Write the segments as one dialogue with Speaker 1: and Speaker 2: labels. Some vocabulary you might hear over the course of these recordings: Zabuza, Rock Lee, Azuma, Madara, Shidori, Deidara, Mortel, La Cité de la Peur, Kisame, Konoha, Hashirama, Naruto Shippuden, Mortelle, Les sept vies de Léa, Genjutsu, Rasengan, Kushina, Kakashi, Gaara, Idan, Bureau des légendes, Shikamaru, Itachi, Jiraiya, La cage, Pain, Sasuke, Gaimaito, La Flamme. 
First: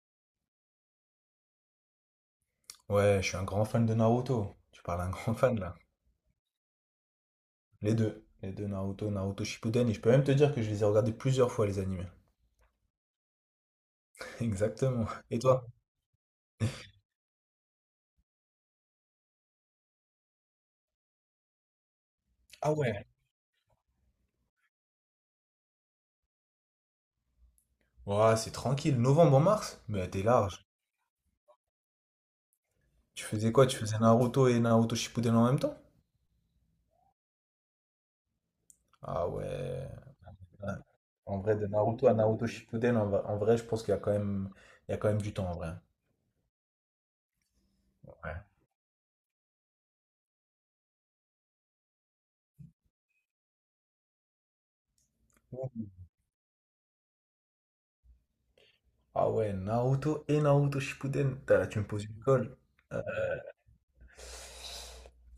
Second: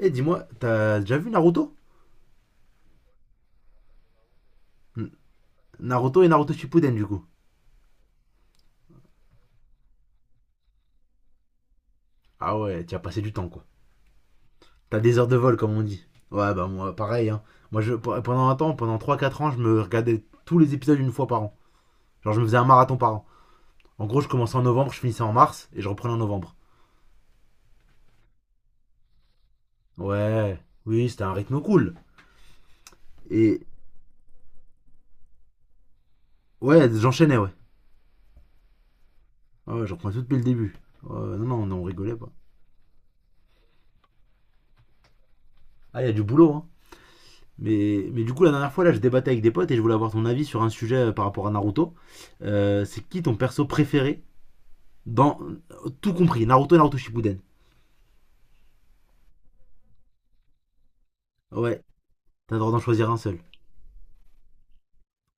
Speaker 1: Eh, dis-moi, t'as déjà vu Naruto?
Speaker 2: Ouais, je suis un grand fan de Naruto. Tu parles à
Speaker 1: N-
Speaker 2: un grand fan là.
Speaker 1: Naruto et Naruto Shippuden, du coup.
Speaker 2: Les deux. Les deux Naruto, Naruto Shippuden. Et je peux même te dire que je les ai regardés plusieurs fois les animés.
Speaker 1: Ah ouais, tu as passé du temps, quoi. T'as
Speaker 2: Exactement.
Speaker 1: des heures de
Speaker 2: Et
Speaker 1: vol,
Speaker 2: toi?
Speaker 1: comme on dit. Ouais, bah moi, pareil, hein. Moi, je, pendant un temps, pendant trois quatre ans, je me regardais tous les épisodes une fois par an. Genre, je me faisais un
Speaker 2: Ah
Speaker 1: marathon
Speaker 2: ouais.
Speaker 1: par an. En gros, je commençais en novembre, je finissais en mars, et je reprenais en novembre.
Speaker 2: Ouais, c'est tranquille. Novembre en mars? Mais t'es
Speaker 1: Ouais,
Speaker 2: large.
Speaker 1: oui, c'était un rythme cool.
Speaker 2: Tu faisais
Speaker 1: Et
Speaker 2: quoi? Tu faisais Naruto et Naruto Shippuden en même temps?
Speaker 1: ouais, j'enchaînais, ouais.
Speaker 2: Ah
Speaker 1: Ouais, ouais,
Speaker 2: ouais.
Speaker 1: je reprenais tout depuis le
Speaker 2: Ouais.
Speaker 1: début. Ouais,
Speaker 2: En
Speaker 1: non,
Speaker 2: vrai, de
Speaker 1: non, non, on
Speaker 2: Naruto à
Speaker 1: rigolait pas.
Speaker 2: Naruto Shippuden, en vrai, je pense qu'il y a quand même, il y a quand même du temps en vrai.
Speaker 1: Ah, il y a du boulot, hein. Mais du
Speaker 2: Ouais.
Speaker 1: coup, la dernière fois, là, je débattais avec des potes et je voulais avoir ton avis sur un sujet par rapport à Naruto. C'est qui ton perso préféré dans tout compris, Naruto et Naruto Shippuden?
Speaker 2: Ah ouais, Naruto et Naruto Shippuden. Tu
Speaker 1: Ouais,
Speaker 2: me poses une
Speaker 1: t'as
Speaker 2: colle.
Speaker 1: le droit d'en choisir un seul.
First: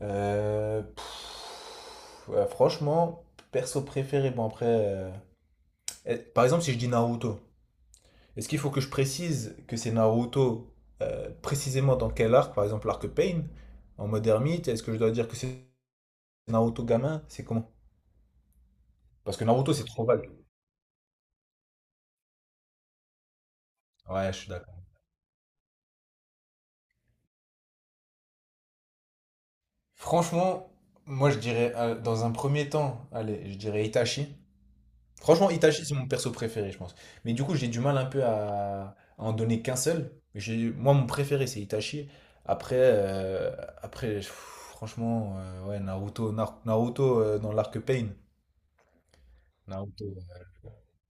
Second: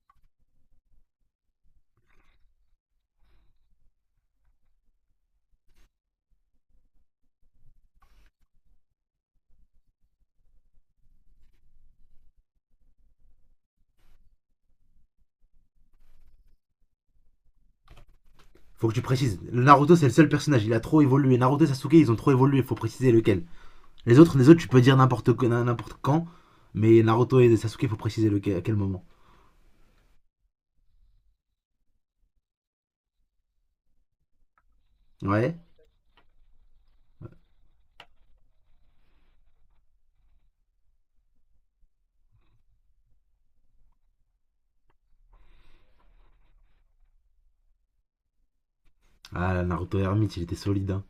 Speaker 2: Ouais, franchement, perso préféré, bon après, par exemple, si je dis Naruto, est-ce qu'il faut que je précise que c'est Naruto précisément dans quel arc, par exemple l'arc Pain, en mode ermite, est-ce que je dois dire que c'est Naruto gamin? C'est comment?
Speaker 1: Faut que tu
Speaker 2: Parce
Speaker 1: précises.
Speaker 2: que Naruto, c'est
Speaker 1: Naruto, c'est
Speaker 2: trop
Speaker 1: le seul
Speaker 2: vague.
Speaker 1: personnage, il a trop évolué. Naruto et Sasuke, ils ont trop évolué, faut préciser lequel.
Speaker 2: Ouais, je suis
Speaker 1: Les autres tu peux
Speaker 2: d'accord.
Speaker 1: dire n'importe quand, mais Naruto et Sasuke, faut préciser lequel, à quel moment.
Speaker 2: Franchement, moi je dirais, dans un premier temps, allez, je dirais Itachi. Franchement,
Speaker 1: Ouais.
Speaker 2: Itachi, c'est mon perso préféré, je pense. Mais du coup, j'ai du mal un peu à en donner qu'un seul. Moi, mon préféré, c'est Itachi. Après, après franchement, ouais, Naruto, Naruto dans l'arc Pain.
Speaker 1: Ah, Naruto
Speaker 2: Naruto.
Speaker 1: Hermite, il était solide. Hein.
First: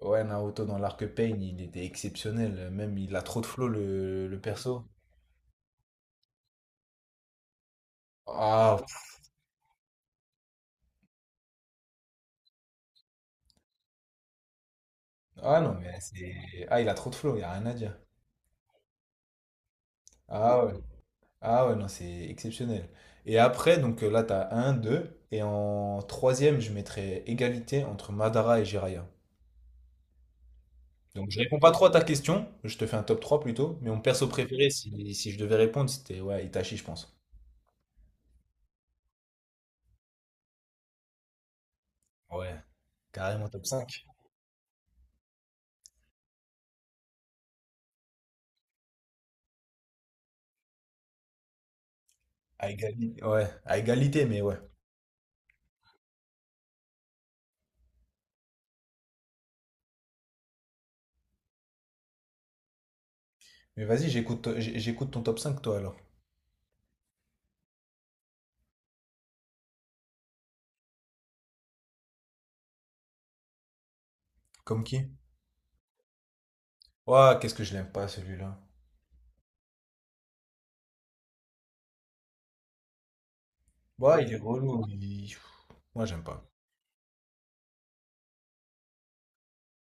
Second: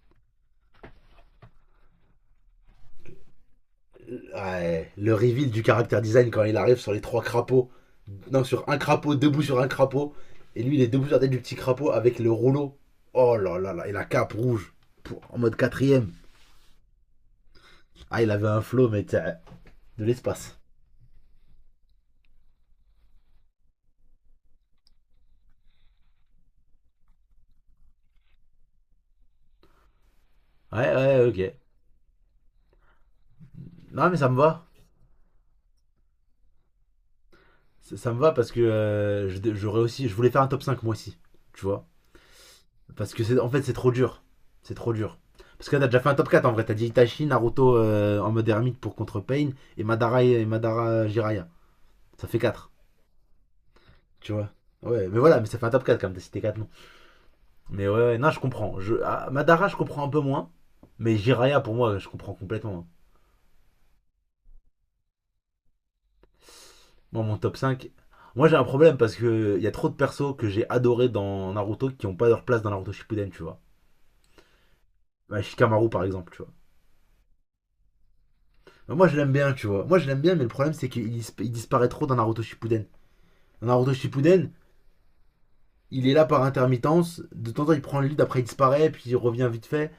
Speaker 2: Ouais, Naruto dans l'arc Pain, il était exceptionnel. Même, il a trop de flow, le perso.
Speaker 1: Ouais, le reveal du caractère design quand il arrive sur les trois crapauds. Non, sur un
Speaker 2: Ah,
Speaker 1: crapaud,
Speaker 2: pff,
Speaker 1: debout sur un crapaud. Et lui, il est debout sur la tête du petit crapaud avec le rouleau. Oh là là là, et la cape rouge. En mode
Speaker 2: ah non, mais
Speaker 1: quatrième.
Speaker 2: ah, il a trop de flow, il n'y a rien à dire.
Speaker 1: Ah, il avait un flow, mais de l'espace.
Speaker 2: Ah ouais. Ah ouais, non, c'est exceptionnel. Et après, là, t'as un, deux. Et en troisième, je mettrais égalité entre Madara et Jiraiya.
Speaker 1: Ouais, ouais,
Speaker 2: Donc je
Speaker 1: ok.
Speaker 2: réponds pas trop à ta question, je te fais un top 3 plutôt, mais mon
Speaker 1: Non, mais
Speaker 2: perso
Speaker 1: ça me va.
Speaker 2: préféré, si je devais répondre, c'était ouais, Itachi, je pense.
Speaker 1: Ça me va parce que j'aurais aussi. Je voulais faire un top 5 moi aussi. Tu vois?
Speaker 2: Ouais,
Speaker 1: Parce que c'est en
Speaker 2: carrément
Speaker 1: fait,
Speaker 2: top
Speaker 1: c'est trop
Speaker 2: cinq.
Speaker 1: dur. C'est trop dur. Parce que là, t'as déjà fait un top 4 en vrai. T'as dit Itachi, Naruto en mode ermite pour contre Pain et Madara, Jiraiya. Ça fait 4,
Speaker 2: À égalité. Ouais, à égalité,
Speaker 1: tu
Speaker 2: mais
Speaker 1: vois.
Speaker 2: ouais.
Speaker 1: Ouais, mais voilà, mais ça fait un top 4 quand même, t'as cité 4 noms. Mais ouais, ouais, non, je comprends. Ah, Madara, je comprends un peu moins. Mais Jiraya, pour moi, je comprends complètement.
Speaker 2: Mais vas-y, j'écoute ton top 5 toi, alors.
Speaker 1: Moi, mon top 5. Moi, j'ai un problème parce qu'il y a trop de persos que j'ai adoré dans Naruto qui n'ont pas leur place dans Naruto Shippuden, tu vois.
Speaker 2: Comme qui?
Speaker 1: Bah, Shikamaru, par exemple, tu vois.
Speaker 2: Ouais, qu'est-ce que je l'aime pas, celui-là.
Speaker 1: Bah, moi, je l'aime bien, tu vois. Moi, je l'aime bien, mais le problème, c'est qu'il il disparaît trop dans Naruto Shippuden. Dans Naruto
Speaker 2: Ouais, il est
Speaker 1: Shippuden,
Speaker 2: relou. Moi,
Speaker 1: il est
Speaker 2: j'aime
Speaker 1: là par
Speaker 2: pas.
Speaker 1: intermittence. De temps en temps, il prend le lead, après, il disparaît, puis il revient vite fait.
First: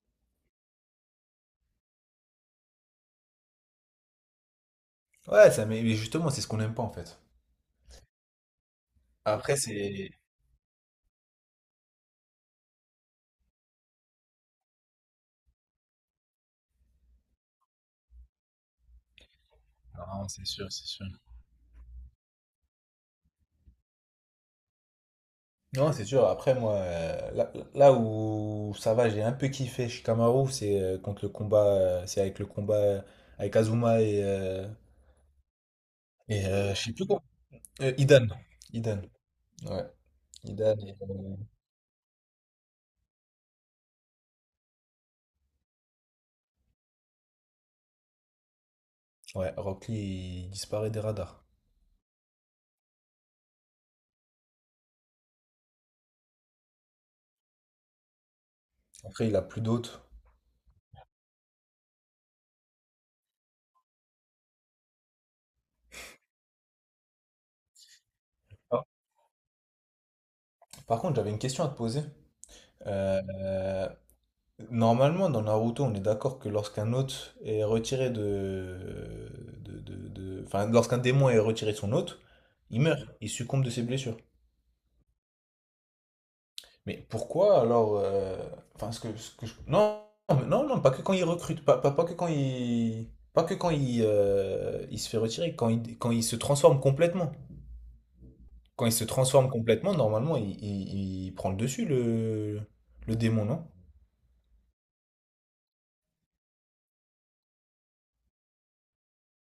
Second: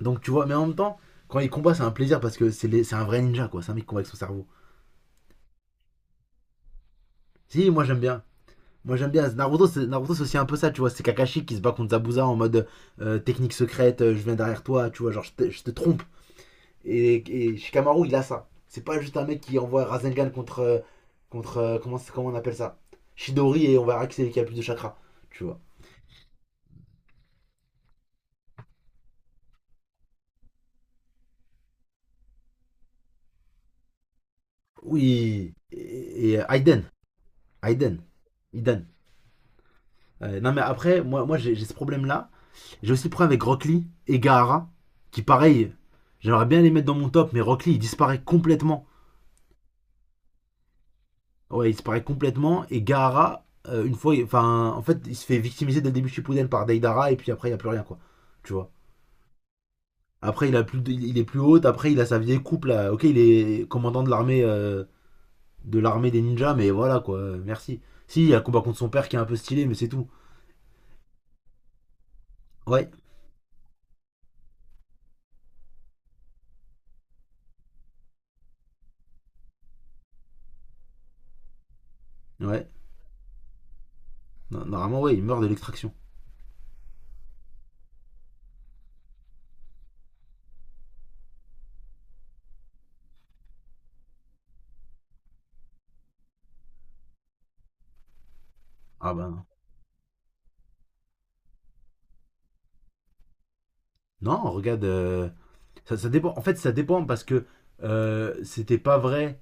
Speaker 1: Donc tu vois, mais en même temps, quand il combat, c'est un plaisir parce que c'est un vrai ninja, quoi. C'est un mec qui combat avec son cerveau.
Speaker 2: Ouais, ça, mais justement, c'est ce qu'on n'aime pas, en fait.
Speaker 1: Si, moi j'aime bien. Moi j'aime bien.
Speaker 2: Après, c'est.
Speaker 1: Naruto, c'est aussi un peu ça, tu vois. C'est Kakashi qui se bat contre Zabuza en mode technique secrète, je viens derrière toi, tu vois, genre je te trompe. Et, et Shikamaru, il a ça. C'est pas juste un mec qui envoie
Speaker 2: Non,
Speaker 1: Rasengan
Speaker 2: c'est
Speaker 1: contre.
Speaker 2: sûr,
Speaker 1: euh,
Speaker 2: c'est sûr.
Speaker 1: contre euh, comment on appelle ça? Shidori, et on verra qui c'est qui a plus de chakra, tu vois.
Speaker 2: Non, c'est sûr. Après, moi, là où ça va, j'ai un peu kiffé Shikamaru, c'est contre le combat, c'est avec le combat avec Azuma et, euh,
Speaker 1: Oui. Et,
Speaker 2: et euh, je
Speaker 1: Aiden.
Speaker 2: sais plus quoi.
Speaker 1: Aiden.
Speaker 2: Idan.
Speaker 1: Aiden.
Speaker 2: Idan. Ouais.
Speaker 1: Non mais
Speaker 2: Idan et,
Speaker 1: après, moi, moi j'ai ce problème là. J'ai aussi pris avec Rock Lee et Gaara, qui pareil, j'aimerais bien les mettre dans mon top, mais Rock Lee il disparaît complètement.
Speaker 2: ouais, Rock Lee, il disparaît des radars.
Speaker 1: Ouais, il disparaît complètement. Et Gaara, une fois, enfin, en fait, il se fait victimiser dès le début Shippuden par Deidara, et puis après, il n'y a plus rien, quoi. Tu vois.
Speaker 2: Après, il a plus d'autres.
Speaker 1: Après, il est plus haut, après, il a sa vieille coupe, là. Ok, il est commandant de l'armée de l'armée des ninjas, mais voilà, quoi. Merci. Si, il y a un combat contre
Speaker 2: Ah.
Speaker 1: son père qui est un peu stylé, mais c'est tout.
Speaker 2: Par contre, j'avais une question à te poser.
Speaker 1: Ouais,
Speaker 2: Euh, Normalement, dans Naruto, on est d'accord que lorsqu'un hôte est retiré de, enfin, lorsqu'un démon est retiré de son hôte,
Speaker 1: ouais.
Speaker 2: il meurt, il succombe de ses blessures.
Speaker 1: Normalement, ouais, il meurt de l'extraction.
Speaker 2: Mais pourquoi alors, enfin, non, mais non, non, pas que quand il recrute, pas que quand il se fait retirer, quand il se transforme complètement. Quand il se
Speaker 1: Ah ben non.
Speaker 2: transforme complètement, normalement, il prend le dessus, le démon, non?
Speaker 1: Non, regarde. Ça, ça dépend. En fait, ça dépend parce que c'était pas vrai.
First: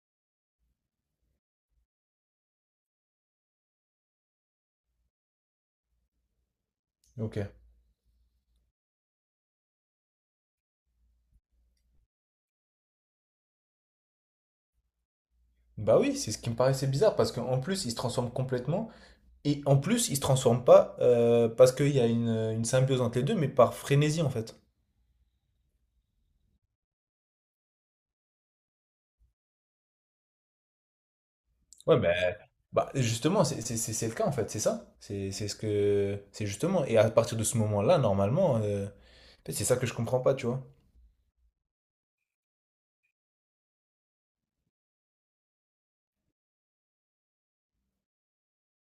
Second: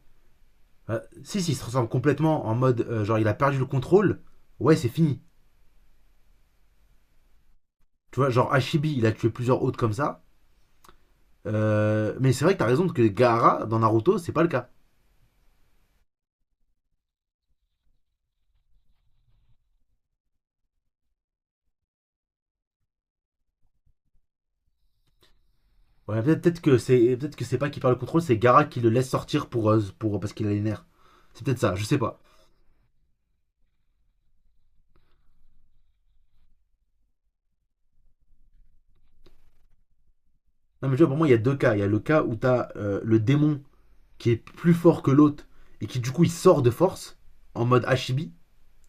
Speaker 1: Si, si, il se ressemble complètement en mode genre il a perdu le contrôle. Ouais, c'est fini.
Speaker 2: Ok.
Speaker 1: Tu vois, genre Hashibi, il a tué plusieurs autres comme ça. Mais c'est vrai que t'as raison que Gaara dans Naruto, c'est pas le cas.
Speaker 2: Bah oui, c'est ce qui me paraissait bizarre, parce qu'en plus, il se transforme complètement. Et en plus, ils se transforment pas parce qu'il y a une symbiose entre les deux, mais par frénésie en fait.
Speaker 1: Ouais, peut-être que c'est peut-être que c'est pas qu'il perd le contrôle, c'est Gaara qui le laisse sortir pour parce qu'il a les nerfs. C'est peut-être ça, je sais
Speaker 2: Ouais, ben.
Speaker 1: pas.
Speaker 2: Bah justement, c'est le cas en fait, c'est ça. C'est ce que c'est justement. Et à partir de ce moment-là, normalement, en fait, c'est ça que je comprends pas, tu vois.
Speaker 1: Non mais tu vois, pour moi, il y a deux cas. Il y a le cas où t'as le démon qui est plus fort que l'autre et qui du coup il sort de force en mode Hashibi,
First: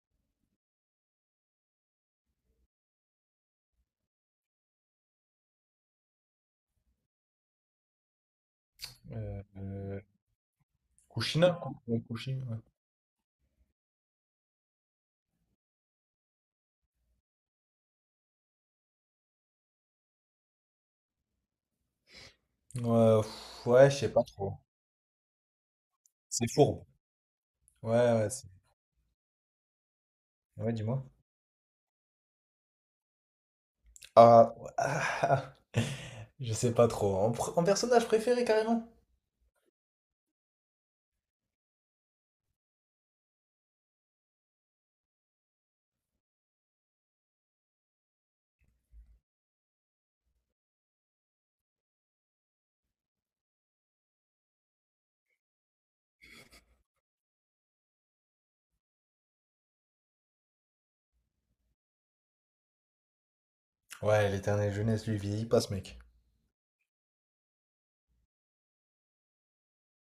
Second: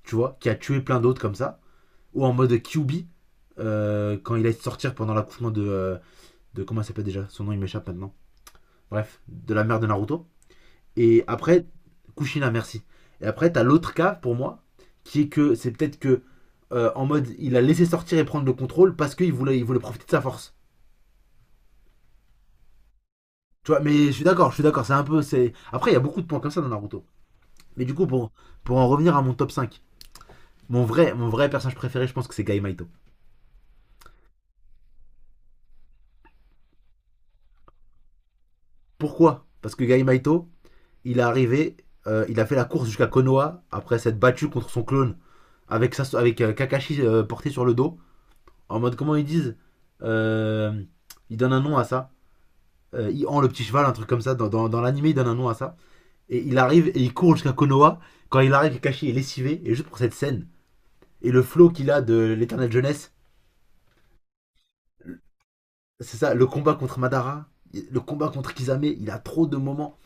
Speaker 1: tu vois, qui a tué plein d'autres comme ça. Ou en mode QB quand il allait sortir pendant l'accouchement de. Comment elle s'appelle déjà? Son nom il m'échappe maintenant. Bref,
Speaker 2: Euh,
Speaker 1: de la mère de
Speaker 2: euh,
Speaker 1: Naruto. Et
Speaker 2: Kushina,
Speaker 1: après,
Speaker 2: Ouais,
Speaker 1: Kushina,
Speaker 2: ouais.
Speaker 1: merci. Et après, t'as l'autre cas pour moi, qui est que c'est peut-être que en mode il a laissé sortir et prendre le contrôle parce qu'il voulait, il voulait profiter de sa force.
Speaker 2: Ouais,
Speaker 1: Tu vois,
Speaker 2: ouais, je
Speaker 1: mais
Speaker 2: sais pas trop.
Speaker 1: je suis d'accord, c'est un peu. C'est Après, il y a beaucoup de points
Speaker 2: C'est
Speaker 1: comme ça dans
Speaker 2: fourbe.
Speaker 1: Naruto. Mais
Speaker 2: Ouais,
Speaker 1: du coup,
Speaker 2: ouais,
Speaker 1: pour en revenir à mon top cinq.
Speaker 2: ouais,
Speaker 1: Mon
Speaker 2: dis-moi.
Speaker 1: vrai, mon vrai personnage préféré, je pense que c'est Gaïmaito.
Speaker 2: Ah, ouais, ah, ah. Je sais pas trop. En personnage préféré carrément.
Speaker 1: Pourquoi? Parce que Gaïmaito il est arrivé, il a fait la course jusqu'à Konoha après s'être battu contre son clone avec Kakashi porté sur le dos. En mode, comment ils disent? Euh, Il donne un nom à ça. Il en le petit cheval, un truc comme ça. Dans l'anime, il donne un nom à ça. Et il arrive et il court jusqu'à Konoha. Quand il arrive, Kakashi est lessivé. Et juste pour cette scène, et le flow qu'il a de l'éternelle jeunesse,
Speaker 2: Ouais, l'éternelle jeunesse, lui, vieillit pas ce mec.
Speaker 1: c'est ça, le combat contre Madara, le combat contre Kisame, il a trop de moments.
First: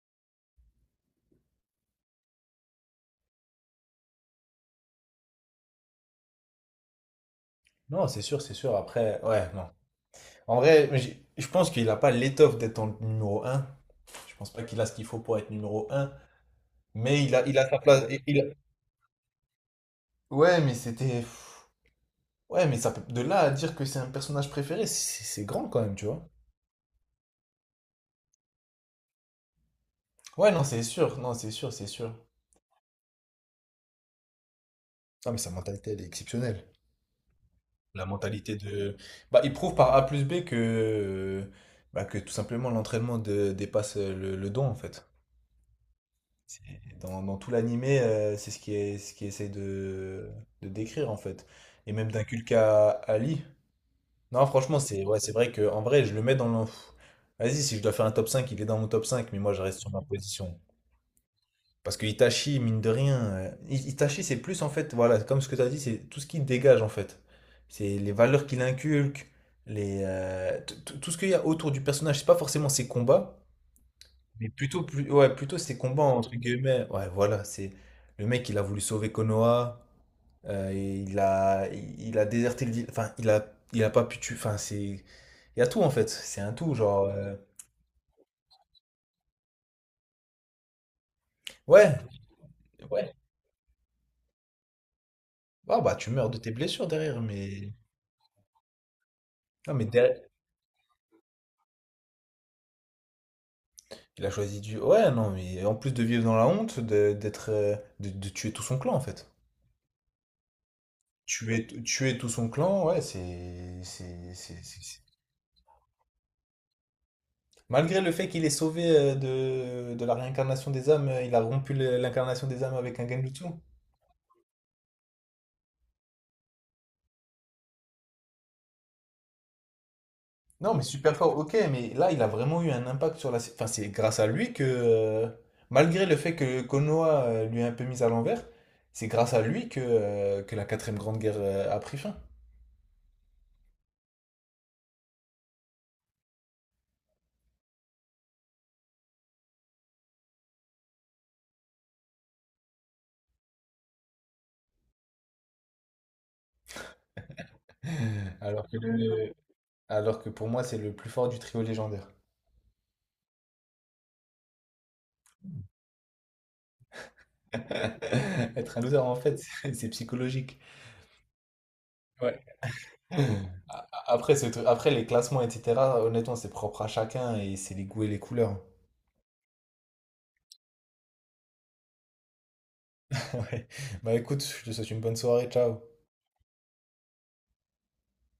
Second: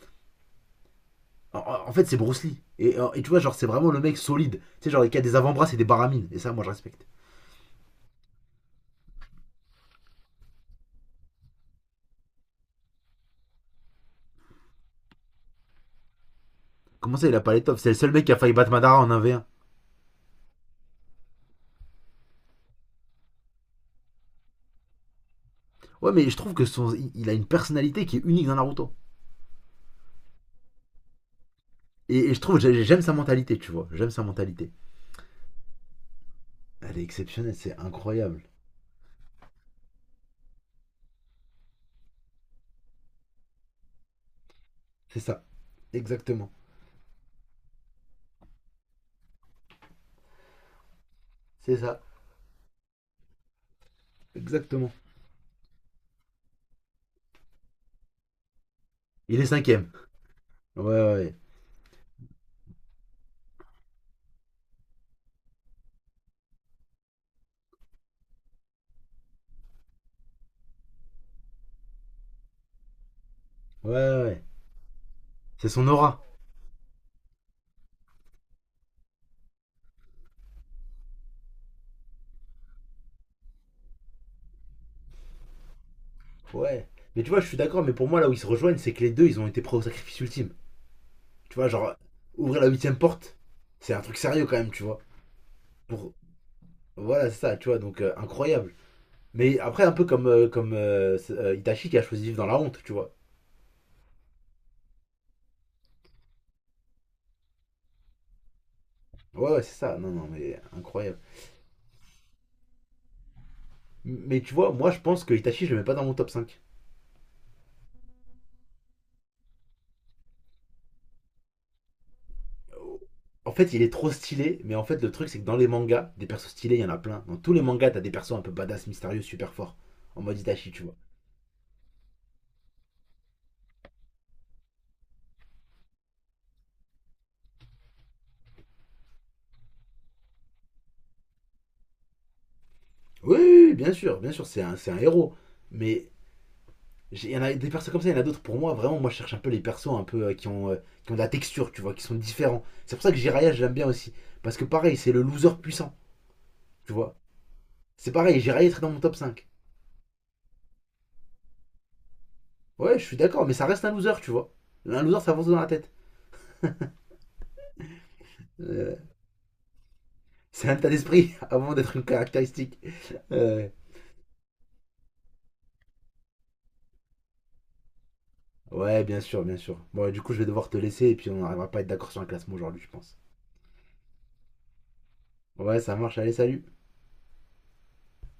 Speaker 1: En fait, c'est Bruce Lee. Et tu vois, genre, c'est vraiment le mec solide. Tu sais, genre, il a des avant-bras c'est des baramines. Et ça, moi, je respecte.
Speaker 2: Non, c'est sûr, c'est sûr. Après, ouais, non. En vrai, je pense qu'il n'a pas l'étoffe d'être en numéro un. Je pense pas qu'il a ce qu'il faut pour être numéro un.
Speaker 1: Comment
Speaker 2: Mais
Speaker 1: ça, il
Speaker 2: il
Speaker 1: a
Speaker 2: a,
Speaker 1: pas
Speaker 2: il a sa
Speaker 1: l'étoffe? C'est le
Speaker 2: place.
Speaker 1: seul mec qui a failli battre Madara en un v 1.
Speaker 2: Ouais, mais c'était. Ouais, mais de là à dire que c'est un personnage préféré, c'est grand quand même, tu
Speaker 1: Ouais,
Speaker 2: vois.
Speaker 1: mais je trouve que il a une personnalité qui est unique dans Naruto.
Speaker 2: Ouais, non, c'est sûr. Non, c'est sûr, c'est sûr.
Speaker 1: Et je trouve, j'aime sa mentalité, tu vois. J'aime sa mentalité.
Speaker 2: Non, mais sa mentalité, elle est exceptionnelle.
Speaker 1: Elle est exceptionnelle, c'est
Speaker 2: La
Speaker 1: incroyable.
Speaker 2: mentalité de. Bah, il prouve par A plus B que. Bah, que tout simplement l'entraînement dépasse le don, en fait.
Speaker 1: C'est ça. Exactement.
Speaker 2: C'est- dans tout l'animé, c'est ce qui est, ce qui essaie de décrire en fait.
Speaker 1: C'est
Speaker 2: Et
Speaker 1: ça.
Speaker 2: même d'inculquer à Ali. Non, franchement,
Speaker 1: Exactement.
Speaker 2: c'est ouais, c'est vrai que en vrai, je le mets dans le. Vas-y, si je dois faire un top 5, il est dans mon top 5, mais
Speaker 1: Il est
Speaker 2: moi je reste
Speaker 1: cinquième.
Speaker 2: sur ma position.
Speaker 1: Ouais, ouais, ouais.
Speaker 2: Parce que Itachi, mine de rien, Itachi, c'est plus en fait, voilà, comme ce que tu as dit, c'est tout ce qu'il dégage en fait. C'est les valeurs qu'il inculque, les, tout ce qu'il y a autour du personnage. C'est pas forcément ses combats,
Speaker 1: Ouais, ouais. Ouais.
Speaker 2: mais plutôt, plus, ouais, plutôt
Speaker 1: C'est
Speaker 2: ces
Speaker 1: son
Speaker 2: combats
Speaker 1: aura.
Speaker 2: entre guillemets. Ouais, voilà, c'est le mec, il a voulu sauver Konoha, il a déserté enfin, il a pas pu tuer. Enfin, il y a tout en fait. C'est un tout,
Speaker 1: Ouais.
Speaker 2: genre.
Speaker 1: Mais tu vois, je suis d'accord, mais pour moi, là où ils se rejoignent, c'est que les deux, ils ont été prêts au sacrifice ultime. Tu vois, genre,
Speaker 2: Ouais,
Speaker 1: ouvrir la huitième
Speaker 2: ouais.
Speaker 1: porte, c'est un truc sérieux quand même, tu vois.
Speaker 2: Ah bah, tu
Speaker 1: Pour...
Speaker 2: meurs de tes blessures derrière,
Speaker 1: Voilà, c'est ça, tu
Speaker 2: mais
Speaker 1: vois, donc incroyable. Mais
Speaker 2: non,
Speaker 1: après,
Speaker 2: mais
Speaker 1: un peu
Speaker 2: derrière,
Speaker 1: comme Itachi qui a choisi de vivre dans la honte, tu vois.
Speaker 2: il a choisi du. Ouais, non, mais en plus de vivre dans la honte, d'être, de tuer tout son clan en fait.
Speaker 1: Ouais, ouais, c'est ça, non, non, mais incroyable.
Speaker 2: Tuer, tuer tout son clan, ouais.
Speaker 1: Mais tu vois, moi je pense que Itachi, je le mets pas dans mon top cinq.
Speaker 2: Malgré le fait qu'il ait sauvé de la réincarnation des âmes, il a rompu l'incarnation des âmes avec un Genjutsu.
Speaker 1: En fait, il est trop stylé, mais en fait, le truc, c'est que dans les mangas, des persos stylés, il y en a plein. Dans tous les mangas, t'as des persos un peu badass, mystérieux, super forts, en mode Itachi,
Speaker 2: Non,
Speaker 1: tu
Speaker 2: mais
Speaker 1: vois.
Speaker 2: super fort, ok, mais là, il a vraiment eu un impact sur enfin, c'est grâce à lui que, malgré le fait que Konoha lui a un peu mis à l'envers, c'est grâce à lui que la quatrième grande guerre a pris fin.
Speaker 1: Oui, oui, oui, bien sûr, c'est un héros. Mais il y en a des persos comme ça, il y en a d'autres. Pour moi, vraiment, moi je cherche un peu les persos un peu qui ont de la texture, tu vois, qui sont différents. C'est pour ça que Jiraya, je l'aime bien aussi. Parce que pareil, c'est le loser puissant, tu vois. C'est pareil,
Speaker 2: Alors
Speaker 1: Jiraya
Speaker 2: que
Speaker 1: serait dans mon top
Speaker 2: le,
Speaker 1: cinq.
Speaker 2: Alors que pour moi, c'est le plus fort du trio légendaire.
Speaker 1: Ouais, je suis d'accord, mais ça reste un loser, tu vois. Un loser, ça avance dans la tête.
Speaker 2: Être un
Speaker 1: Euh,
Speaker 2: loser, en fait, c'est psychologique.
Speaker 1: c'est un état d'esprit avant d'être une
Speaker 2: Ouais.
Speaker 1: caractéristique. Euh,
Speaker 2: Après, les classements, etc., honnêtement, c'est propre à chacun et c'est les goûts et les couleurs.
Speaker 1: ouais, bien sûr, bien sûr. Bon, du coup, je vais devoir te laisser et puis on n'arrivera pas à être d'accord sur un classement aujourd'hui, je pense.
Speaker 2: Ouais. Bah écoute, je te souhaite une bonne soirée,
Speaker 1: Ouais,
Speaker 2: ciao.
Speaker 1: ça marche, allez, salut.